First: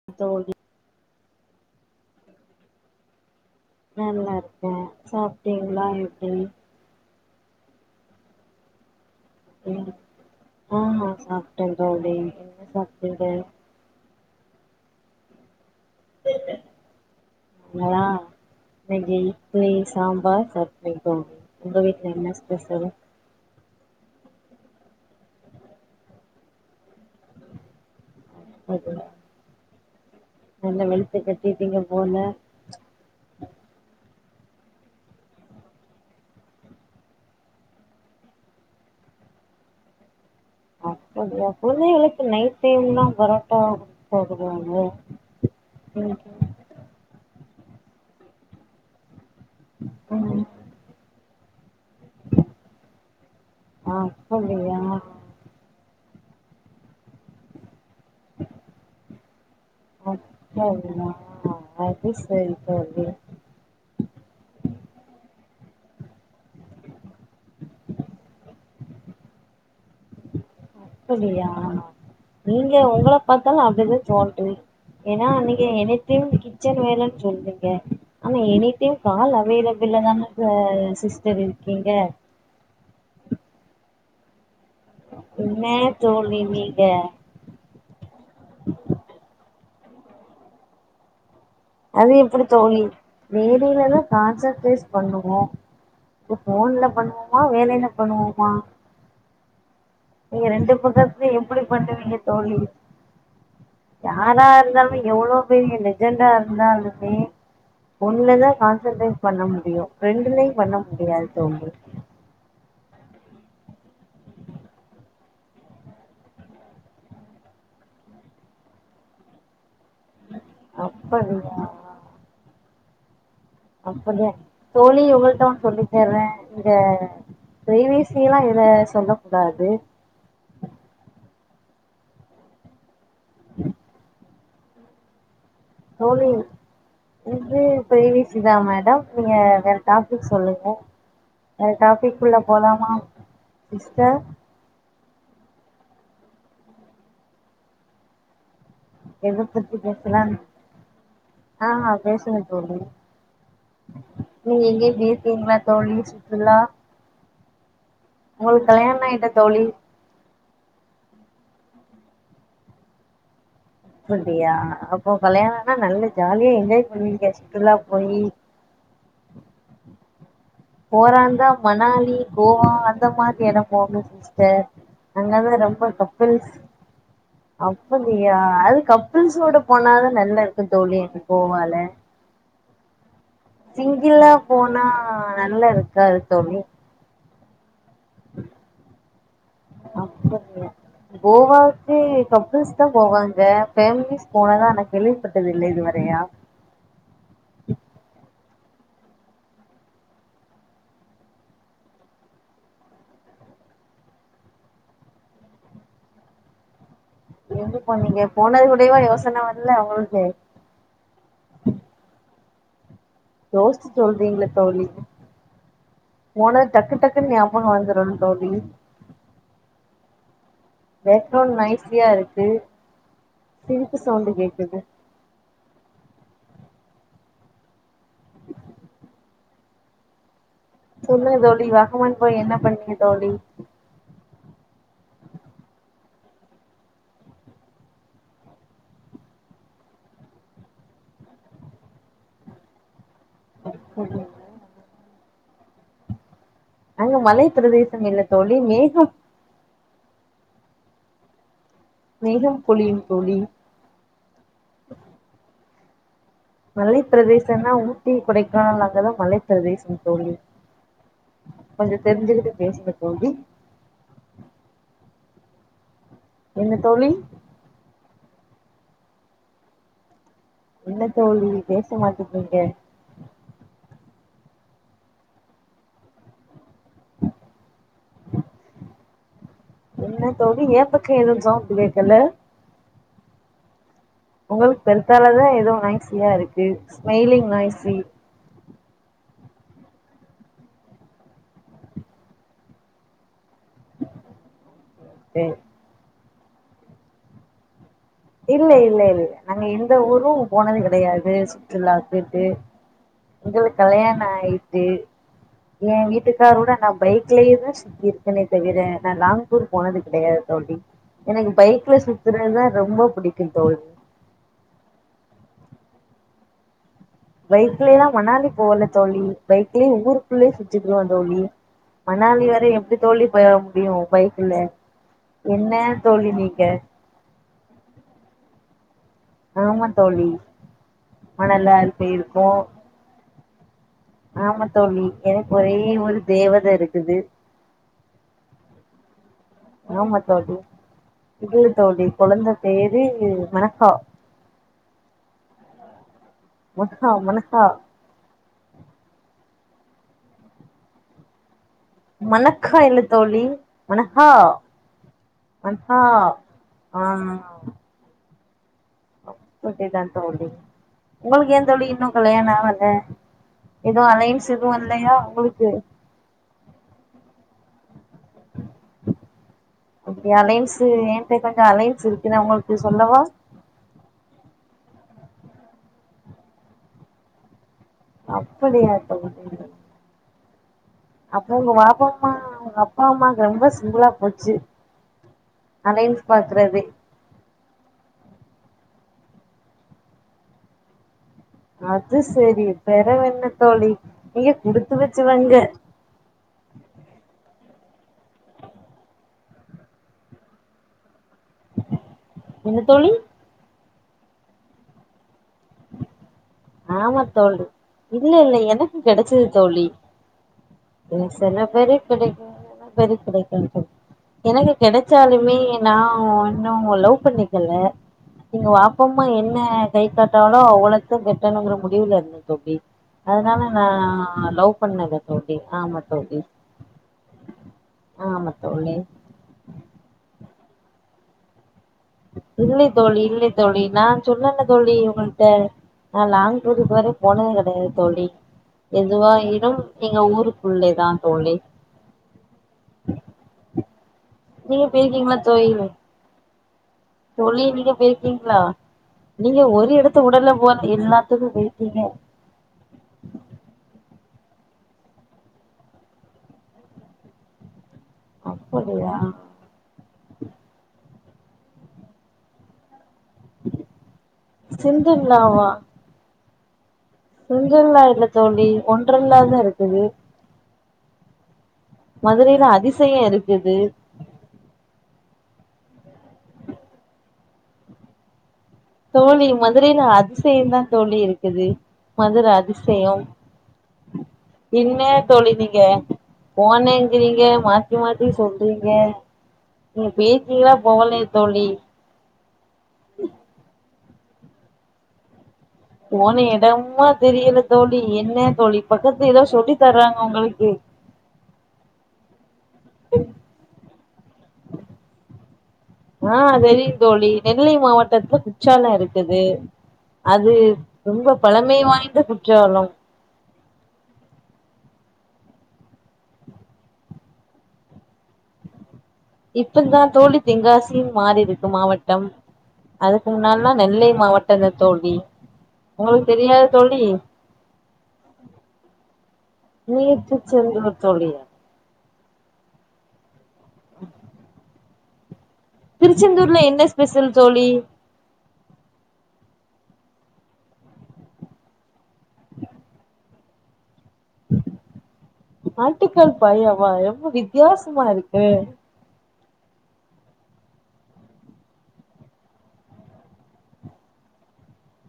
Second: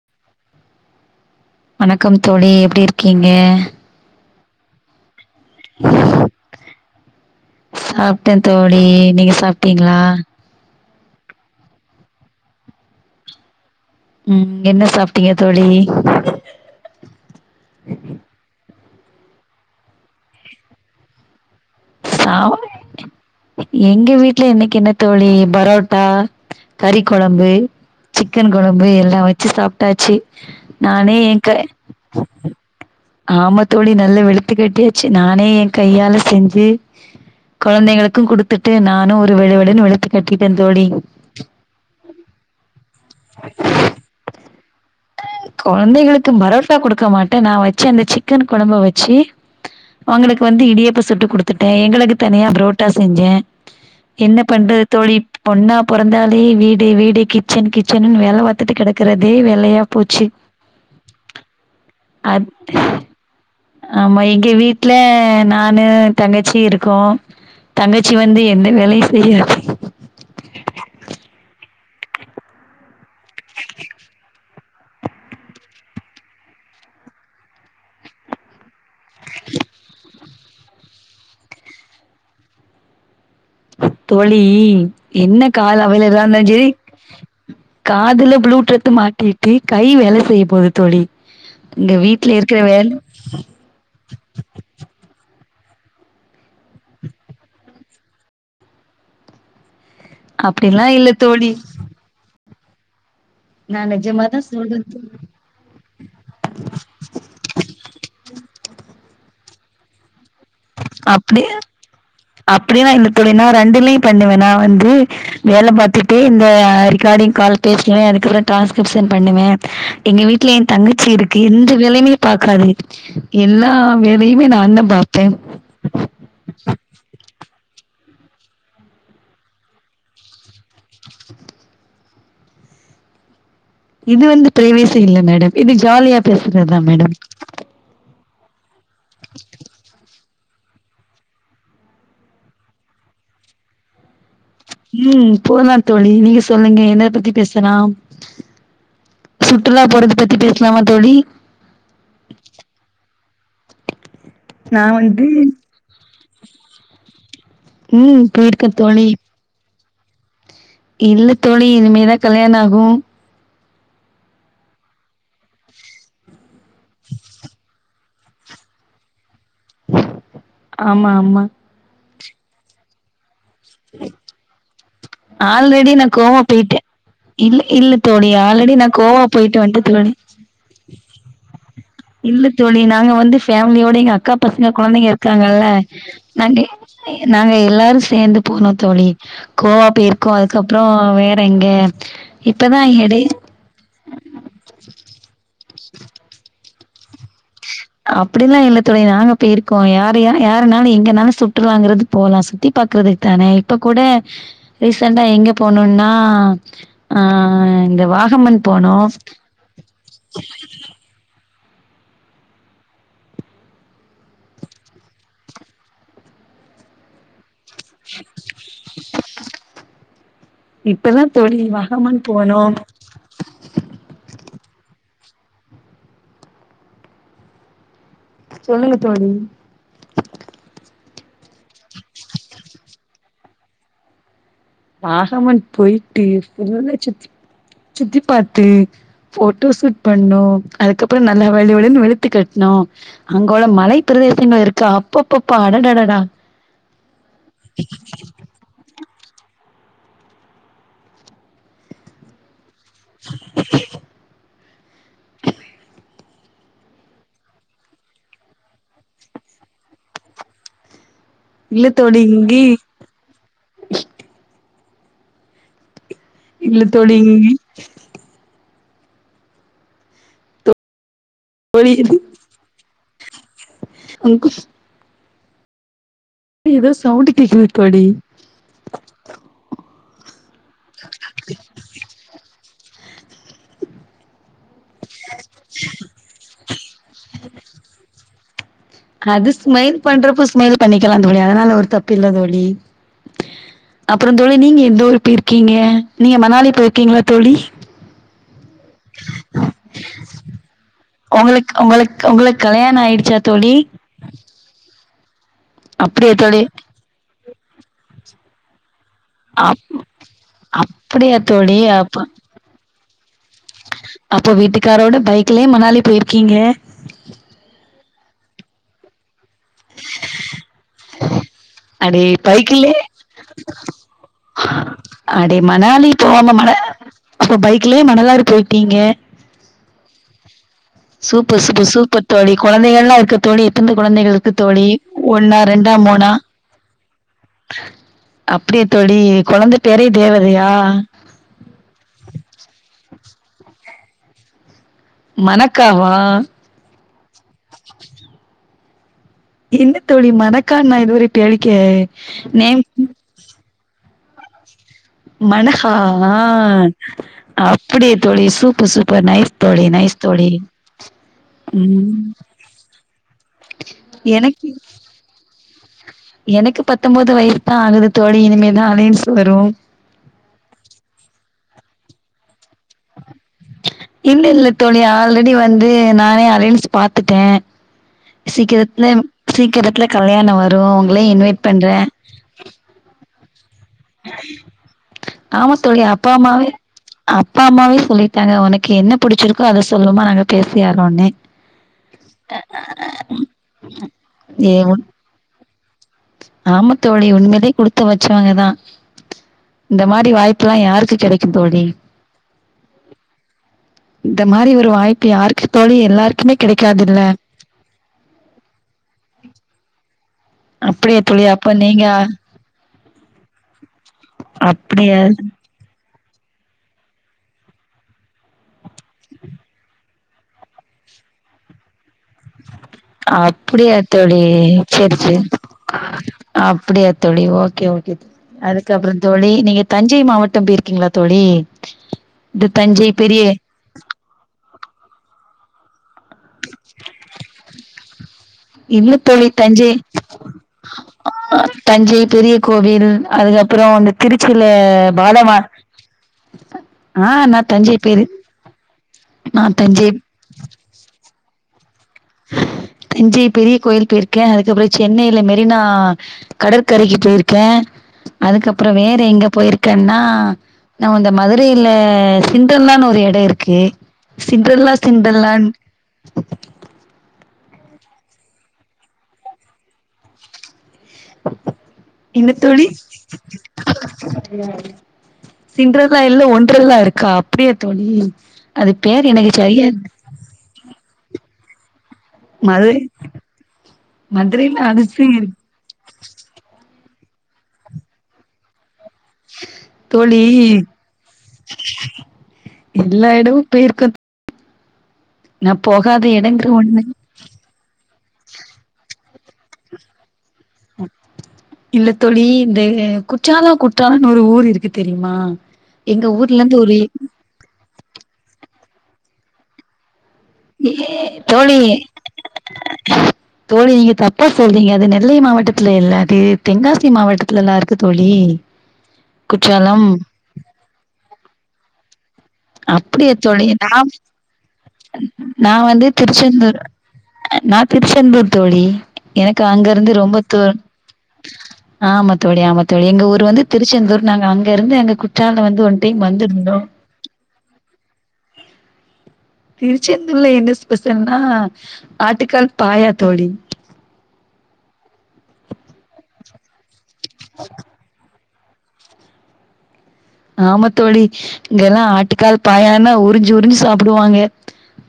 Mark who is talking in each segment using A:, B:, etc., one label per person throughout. A: [unintelligible]
B: வணக்கம் தோழி எப்டி இருக்கீங்க
A: நல்லா இருக்கோ சாப்ட்டிங்கல்லா எப்டி
B: சாப்ட்ட தோழி நீங்க சாப்ட்டீங்களா
A: ஆ சாப்ட்ட தோழி [unintelligible]
B: ம் என்ன சாப்ட்டீங்க தோழி
A: ங்களா இன்னிக்கு இட்லி சாம்பார் [unintelligible] உங்க வீட்டுல
B: சா
A: என்ன ஸ்பெசல்
B: எங்க வீட்டுல இன்னிக்கு என்ன தோழி பரோட்டா கறி குழம்பு சிக்கன் குழம்பு
A: அது
B: எல்லா வச்சு சாப்ட்டாச்சு
A: நல்லா
B: நானே
A: வெளுத்து
B: எங்க
A: கட்டிட்டீங்க போல
B: ஆமத்தோழி நல்ல வெளுத்து கட்டியாச்சு நானே எய கையால செஞ்சு கொழந்தைங்களுக்கும் கொடுத்துட்டு நானு ஒரு வெளுவெளுன்னு வெளுத் கட்டிட தோழி
A: அப்பா குழந்தைகளுக்கு நைட் டைம்ல்லா பரோட்டா போடுவாங்க இன்னைக்கு
B: கொழந்தைகளுக்கு பரோட் ட்டா கொடுக்க மாட்ட நா வச்ச அந்த சிக்கன் குழம்ப வச்சு அவங்களுக்கு
A: ம்
B: வந்து இடியாபம் சுட்டு கொடுத்து எங்களுக்கு தனியா புரோட்டா செஞ்ச என்ன
A: அப்படியா
B: பண்றது தோழி பொண்ணா பிறந்தாலே வீடு வீடு கி கிச்சன் கிச்சன்னு வேல பாத்துட்டு கிடக்கறதே வேலையா போச்சு
A: [unintelligible] ஆ அது
B: அத்
A: சேரி தோழி
B: ஆமா எங்க வீட்டு்ல நானு தங்கச்சி இருக்கும் தங்கச்சி வந்து எந்த வேலயு செய்யாது
A: அப்டியா ஆமா நீங்க உங்கள பாத்தாலு அப்டிதா தோணுது ஏன்னா நீங்க எனிடைம் கிச்சன் வேலன்னு சொல்ரிங்க ஆனா எனிடைம் கால் அவையலபிள் தான சிஸ்டர் இருக்கீங்க
B: தோழி என்ன கால் அவைலா
A: தோழி
B: இருந்தாலு சரி
A: நீங்க
B: காதுல ப்ளூட்டூத்து மாட்டிட்டு இருக்கு கை வேல செய்ய போது தோழி இங்க வீட்டு்ல இருக்குற வேல
A: வேலைல தா கான்சன்ட்ரெட் பண்ணுவோ இப்ப போன்ல பண்ணுவோமா வேலையில பண்ணுவோமா நீங்க ரெண்டு
B: அப்டிலா இல்ல
A: பக்கத்துலயு
B: தோழி
A: எப்டி பண்ணுவீங்க தோழி
B: நா நெஜமாதா
A: யாரா
B: சொல்றே
A: இருந்தாலு
B: தோழி
A: எவ்ளோ பெரியலே அர்ஜெண்டா இருந்தாலுமே ஒன்ல தா கான்சன்ட்ரேட் பண்ண முடியு ரெண்டுலயு பண்ண முடியாது தோழி
B: அப்டில்லா இல்ல தோழி நா ரெண்டுலயு பண்ணுவ நா வந்து வேல பார்த்துட்டே இந்த ரெக்கார்டிங் கால் பேசுவ அதுக்கப்ற டிரான்ஸ்கிரிப்ஷன் பண்ணுவ எங்க வீட்டுல எய தங்கச்சி இருக்கு
A: அப்படியா
B: எந்த வேலையுமே பாக்காது எல்லா வேலையுமே நானுந்தா பாப்பே
A: சொல்றேன் இங்க பிரைவேசி எல்லா இதுல சொல்ல கூடாது
B: இது வந்து பிரைவேசி இல்ல மேடம் இது ஜாலியா பேசுறது தா மேடம்
A: இ பிரைவேசி தா மேடம் நீங்க வேற டாப்பிக் சொல்லுங்க வேற டாப்பிக்குள்ள போலாமா சிஸ்டர்
B: ம் போலா தோழி நீங்க சொல்லுங்க என்னய பத்தி பேசலா
A: எத பத்தி
B: சுற்றுலா போறது
A: பேசலான்
B: பத்தி பேசலாமா தோழி
A: ஆ பேசுங்க தோழி நீங்க
B: நான்
A: எங்கியாது
B: வந்து
A: பெய்ருக்கீங்களா தோழி சுற்றுலா
B: ம்
A: உங்களுக்கு
B: போயிருக்கேன்
A: கல்யாணம்
B: தோழி.
A: ஆயிட்டா தோழி
B: இல்ல தோழி இனிமேதா கல்யாணோ ஆகு
A: அப்டியா அப்போ கல்யாணோ ஆனா நல்ல ஜாலியா என்ஜாய் பண்ணுவீங்க சுற்றுலா போயி
B: ஆமா ஆமா.
A: போறாந்தா மணாலி கோவா அந்த மாரி எடம் போங்க சிஸ்டர் அங்கதா ரொம்ப
B: ஆல்ரெடி நா கோவா
A: கப்பிள்ஸ்
B: போயிட்டே இல்ல இல்ல தோழி
A: அப்டியா
B: ஆல்ரெடி
A: அது
B: நா கோவா
A: கப்பிள்ஸோட
B: போயிட்டு வன்ட்டே
A: போனாதா
B: தோழி
A: நல்லா இருக்கு தோழி எனக்கு கோவால
B: இல்ல தோழி நாங்க வந்து ஃபேமிலியோட எங்க
A: சிங்கிளா
B: அக்கா பசங்க
A: போனா
B: கொழந்தைங்க
A: நல்லா
B: இருக்காங்கல்ல
A: இருக்காது தோழி
B: நண்டு நாங்க எல்லாரு சேர்ந்து போனோ தோழி கோவா போயிருக்கோ அதுக்கப்றோ வேற எங்க
A: கப்பிள்ஸ்
B: இப்பதா
A: தா
B: எடை
A: போவாங்க ஃபேமிலிஸ் போனதா நா கேள்விப்பட்டது இல்ல இதுவரையா
B: அப்டிலா இல்ல தோழி நாங்க போயிருக்கோ யாரயா யாரனாலு எங்கனாலு சுட்டுருவாங்கறது போலா சுத்தி பாக்குறதுக்கு தானே இப்ப கூட ரீசென்டா எங்க போனோனா
A: எங்க போனீங்க போனது கூடயுவா யோசனை வர்ல உங்களுக்கு யோசிச்சு சொல்றீங்களே தோழி போனது டக்கு டக்கு டக்குனு ஞாபகம் வந்துரனு தோழி
B: இப்பதா
A: பேக்ரவுண்ட்
B: தோழி
A: நாய்ஸியா
B: வகமன்
A: இருக்கு
B: போனோ
A: சிரிப்பு சவுண்டு கேக்குது
B: சொல்லுங்க தோழி
A: சொல்லுங்க தோழி வகமன் போய் என்ன பண்ணிங்க தோழி
B: பாகமன் போயிட்டு ஃபுல்லா சுத்தி சுத்தி பார்த்து போட்டோ சூட் பண்ணோ அதுக்கப்புறோ நல்லா வெளு வெளுனு வெளுத்து கட்ணோ அங்க உள்ள மலை பிரதேசங்கள் இருக்கு அப்பப்பப்பா அடடடடா
A: அங்க மலை பிரதேசம் இல்ல தோழி மேகம் மேகம் பொழியு தோழி மலைப்பிரதேசனா ஊட்டி கொடைக்கானல் அங்கதா மலைப்பிரதேசம் தோழி
B: இல்ல தோழி இங்கியு
A: வந்து என்ன
B: இல்ல
A: தோழி
B: தோழிங்
A: என்ன தோழி பேச மாட்டிக்கீங்க
B: அங்கு ஸ் ஏ எதோ சவுண்டு கேக்க வைக்காடி
A: என்ன தோழி ஏன் பக்கோ எது சவுண்டு கேக்கல உங்களுக் பெருத்தால தா ஏதோ நாய்சியா இருக்கு ஸ்மெலிங் நாய்சி
B: அது ஸ்மைல் பண்றப்போ ஸ்மைல் பண்ணிக்கலா தோழி அதனால ஒரு தப்பு இல்ல தோழி அப்றோம் தோழி நீங்க எந்த ஊரு
A: டு
B: போயிருக்கீங்க நீங்க மணாலி போயிருக்கீங்ளா தோழி
A: இல்ல இல்ல இல்ல நாங்க எந்த ஊரும் போனது கெடையாது க்கு
B: உங்களுக்கு உங்களுக்கு
A: சுற்றுலாத்துட்டு
B: உங்களுக்கு கல்யாண ஆயிடுச்சா தோழி
A: எங்களுக்கு கல்யாணோ ஆயி எ
B: அப்படியா தோழி
A: வீட்டுக்காரோட நா பைக்லயே தா சுத்தி இருக்கன்னே தவிரே நா லாங் டூர்
B: அப்
A: போனது கெடையாது தோழி
B: அப்படியா
A: எனக்கு
B: தோழி
A: பைக்ல
B: அப்ப
A: சுத்துறதுதா ரொம்ப பிடிக்கும் தோழி
B: அப்போ வீட்டுக்காரோட பைக்லயே மணாலி போயிருக்கீங்க
A: பைக்லயேலா மணாலி போல தோழி பைக்லேயே ஊருக்குள்ளயே சுத்திக்குடுவோ தோழி
B: அடே
A: மணாலி வரை
B: பைக்லயே
A: எப்டி தோழி போக முடியும் பைக்ல
B: அப்டி
A: என்ன
B: மனாலி
A: தோழி
B: போகம மன
A: நீங்க
B: அப்ப பைக்லேயே மணலாரு போயிட்டீங்க
A: ஆமா தோழி
B: சூப்பர்
A: மணலா
B: சூப்பர் சூப்பர்
A: போயிருக்கோ
B: தோழி கொழந்தைகள் எல்லாம இருக்க தோழி எந்த கொழந்தைகள் இருக்கு
A: ஆமா
B: தோழி
A: எனக்கு
B: ஒன்னா
A: ஒரே
B: ரெண்டா
A: ஒரு
B: மூனா
A: தேவதை இருக்குது
B: அப்டியா தோழி கொழந்த பேரே தேவதயா
A: இழு தோழி கொழந்தை பேரு மனக்கா
B: மனக்காவா
A: மனுசா மனுசா
B: இல் என்ன தோழி மணக்கான் நா இதுவர பேளிக்க
A: மனக்கா இல தோழி மனஹா
B: மனகா
A: மனஹா
B: ஆ
A: ஆ
B: அப்டியா தோழி சூப்பு சூப்பு
A: குட்டி தான் தோழி உங்களுக்கு ஏ தோழி இன்னும்
B: ம்
A: கல்யாணோ ஆகல எதுவும் அலையன்ஸ்
B: எனக்கு
A: எதுவு இல்லையா உங்களுக்கு
B: எனக்கு பத்தொன்பது வயசு தா ஆகுது தோழி இனிமே தான் அலேன்ஸ் வரும்
A: அப்டி அலையன்ஸ் ஏன்ட்ட கொஞ்சோம் அலையன்ஸ் இருக்கு நா உங்களுக்கு சொல்லவா
B: இல்ல இல்ல தோழி ஆல்ரெடி வந்து நானே அலைன்ஸ் பாத்துட்டே
A: அப்படியா
B: சீக்கிரத்துல சீக்கிரத்துல கல்யாணோ வரும்
A: அப்றோ உங்க வாப்பா அம்மா உங்க அப்பா அம்மாங்க ரொம்ப சிம்பிளா போச்சு
B: ஆமா தோழி
A: அலைன்ஸ்
B: அப்பா அம்மாவே
A: பாக்றதே
B: அப்பா அம்மாவே சொல்லிட்டாங்க உனக்கு என்ன புடிச்சிருக்கோ அத சொல்லுமா நாங்க பேசியாரோன்னு
A: அது சரி பெறவென்ன தோழி நீங்க குடுத்து வச்சவங்க
B: ஆமாத்தோழிஉண்மையிலே குடுத்து வச்சவங்க தா இந்த மாரி வாய்ப்பு எல்லாம் யாருக்கு கெடைக் தோழி
A: என்ன தோழி
B: இந்த மாரி ஒரு வாய்ப்பு யாருக்கு தோழி எல்லாருக்
A: ஆமா தோழி இல்ல இல்ல எனக்கும் கெடைச்சது தோழி
B: அப்படியா தோழி
A: பேசல்ல
B: அப்ப
A: பெர
B: நீங்க
A: கடைக்கு இப்பதைக்கு கெடைக்குன்ட்டு பெறகு
B: அப்படியா
A: கெடச்சாலுமே நான் ஒன்னும் உங்க லவ் பண்ணிக்கல எங்க வாப்பமா என்ன கை காட்டாலோ அவ்வளத்தா கெட்டணுங்ற முடிவுல இருந்தே தோழி அதனால நா
B: அப்டியாத் தோழி
A: லவ்
B: சேரி
A: பண்ணல
B: சேரி
A: தோழி ஆமா தோழி
B: அப்டியாத்தோழி ஓகே
A: ஆமா தோழி
B: அதுக்கப்புறம் தோழி நீங்க தஞ்சை மாவட்டம் போயிருக்கீங்ளா தோழி இந்த
A: இல்லை
B: தஞ்சை
A: தோழி
B: பெரிய
A: இல்லை தோழி நான் சொன்னேல தோழி உங்கள்ட்ட நான் லாங் டூருக்கு இதுவர போனதே கெடையாது தோழி
B: இல்ல
A: எதுவா
B: தோழி
A: ஆயிடும்
B: தஞ்சை
A: எங்க ஊருக்குள்ளதா தோழி
B: தஞ்சை பெரிய கோவில் அதுக்கப்புறோம் வந்து
A: நீங்க போய் இருக்கீங்ளா தோழி
B: ஆ
A: தோழி
B: நான்
A: நீங்க
B: தஞ்சை பெரி
A: போயிருக்கீங்ளா நீங்க
B: நான்
A: ஒரு
B: தஞ்சை
A: எடத்த உடல்ல ஓ எல்லாத்துக்கு வெயிட்டிங்கே
B: தஞ்சை பெரிய கோயில் போயிருக்கே அதுக்கப்றோ சென்னைல மெரினா கடற்கரைக்கு போயிருக்கே அதுக்கப்றோ
A: அப்படியா
B: வேற எங்க போயிருக் கன்னா நா இந்த மதுரைய்ல சிண்டன்லானு ஒரு எடோ இருக்கு ஓகே சிண்டர்லா சிண்டரலான்
A: சிண்டர்லாவா சிண்டர்லா இல்ல தோழி ஒண்டர்ல தா இருக்குது
B: என்ன
A: மதுரையில
B: தோழி
A: அதிசயம் இருக்குது
B: சிண்டர்லா இல்ல ஒண்டர்லா இருக்கா அப்படியா தோழி அது பேர்
A: தோழி
B: எனக்கு சரியா
A: மதுரைல
B: இல்ல.
A: அதிசயந்தா தோழி இருக்குது மதுர
B: மதுரை
A: அதிசயம்
B: மதுரையில
A: என்ன
B: அரசு
A: தோழி நீங்க போனேங்கிறீங்க மாத்தி மாத்தி சொல்றீங்க உங்க
B: தோழி
A: பேத்திகளா போகலையா தோழி
B: எல்லா எடமு போய்ருக்கோ
A: போன
B: இடங்கிற ஒண்ணு
A: எடமா தெரியல தோழி என்ன தோழி பக்கத்துல எதோ சொல்லி தர்றாங்க உங்களுக்கு
B: இல்லத் தோழி இந்த குற்றாலோ குற்றாலனு ஒரு ஊரு இருக்கு தெரியுமா எங்க
A: ஆ
B: ஊர்ல இருந்து ஒரு
A: தெரியும் தோழி நெல்லை மாவட்டத்துல குச்சாலோ இருக்குது அது
B: ஏ
A: ரொம்ப
B: தோழி
A: பழமை வாய்ந்த குற்றாலம்
B: தோழி நீங்க தப்பா சொல்றீங்க அது நெல்லை மாவட்டத்துல இல்ல அது தென்காசி மாவட்டத்துல்லா இருக்கு தோழி
A: இப்ப தா
B: குற்றாலம்
A: தோழி தென்காசின் மாறி இருக்கு மாவட்டம் அதுக்கு
B: அப்படியா தோழி
A: முன்னல்லா
B: நா
A: நெல்லை மாவட்டந்தா தோழி
B: நா வந்து
A: உங்களுக்கு தெரியாத
B: திருச்செந்தூர்
A: தோழி
B: நா திருச்செந்தூர் தோழி எனக்கு
A: நீங்க
B: அங்கருந்து ரொம்ப தேன்
A: திருச்செந்தூர் தோழியா
B: ஆமாத்தோழி ஆமாத் தோழி எங்க ஊர் வந்து திருச்செந்தூர் நாங்க அங்கருந்து அங்க குற்றாலோ வந்
A: திருச்செந்தூர்ல என்ன ஸ்பெஷல் தோழி
B: திருச்செந்தூர்ல என்ன ஸ்பெஷல்னா ஆட்டுக்கால் பாயா தோழி
A: ஆட்டுக்கால் பாயவா ரொம்ப வித்தியாசமா இருக்கே
B: ஆமா தோழி இங்கெல்லா ஆட்டுக்கால் பாயனா உறிஞ்சு உறிஞ்சு சாப்பிடுவாங்க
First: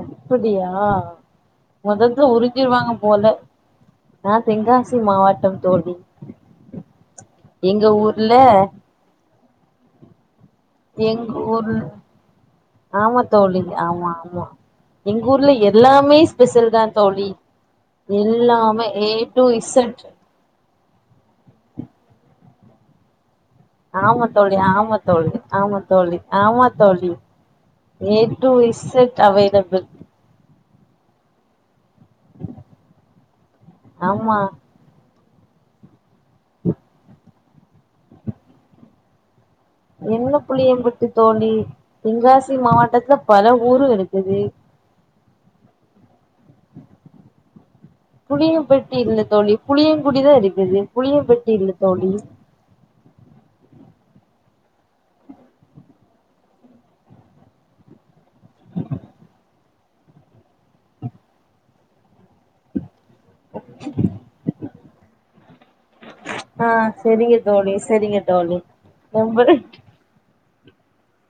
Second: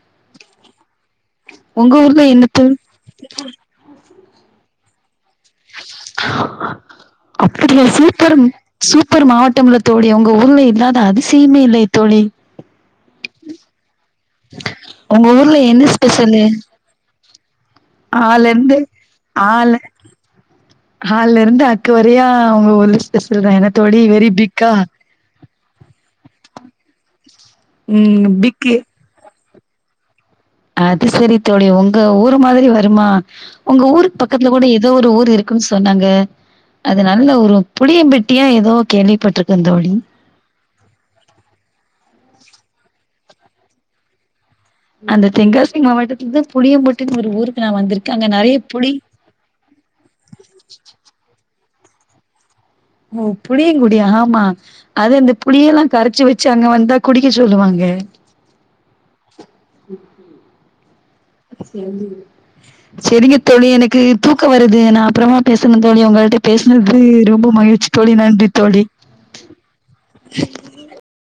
A: அப்படியா
B: உங்க ஊர்ல
A: மொத்ததுல
B: என்ன தோழி
A: உறிஞ்சிருவாங்க போல நா தெங்காசி மாவட்டம் தோழி
B: அப்படியா
A: எங்க ஊர்ல
B: சூப்பர் சூப்பர் மாவட்டம்ல தோழி உங்க ஊர்ல இல்லாத
A: எங்க
B: அதிசயமே
A: ஊர்ல
B: இல்லையே தோழி
A: ஆமா தோழி ஆமா ஆமா எங்க
B: உங்க
A: ஊர்ல
B: என்ன
A: எல்லாமே
B: ஸ்பெஷலு
A: ஸ்பெஷல் தா தோழி எல்லாமே ஏ டு இசட்
B: ஹால்லருந்து அக்குவரையு உங்க ஊரு ஸ்பெஷல் தா என்ன தோழி
A: ஆமா
B: வெரி
A: தோழி
B: பிக்கா
A: ஆமா தோழி ஆமா தோழி ஆமா தோழி ஏ
B: ம்
A: டு
B: பிக்கு
A: இசட் அவைலபிள்
B: அது செரி தோழி உங்க ஊரு மாத்ரி வருமா உங்க ஊருக்கு
A: ஆமா
B: பக்கத்துல கூட எதோ ஒரு ஊர் இருக் குன் சொன்னாங்க அது நல்ல ஒரு புளிய பெட்டியா எதோ கேள்விப்பட்ருக்கன் தோழி
A: என்ன புளியம்பட்டி தோழி தெங்காசி மாவட்டத்துல பல ஊரு இருக்குது
B: அந்த தெங்காசி மாவட்டத்துல தா புளியம்பட்டுன்னு ஒரு ஊருக்கு நா வந்திருக்கே அங்க நெறைய புலி
A: புளியம்பட்டி இல்ல தோழி புளியங்குடிதா இருக்குது புளிய பெட்டி இல்ல தோழி
B: ஓ புளியங்குடி ஆமா அது இந்த புளியே எல்லா கரச்சு வெச்சு அங்க வந்தா குடிக்க சொல்லுவாங்க [inaudible] செரிங்க தோழி எனக்கு தூக்க வருது நா அப்புறமா பேசுணு தோழி உங்கள்கிட்ட
A: ஆ
B: பேஸ்னது
A: செரிங்க
B: ரொம்ப மகிழ்ச்சி தோழி
A: செரிங்க
B: நன்றி தோழி
A: நம்பரு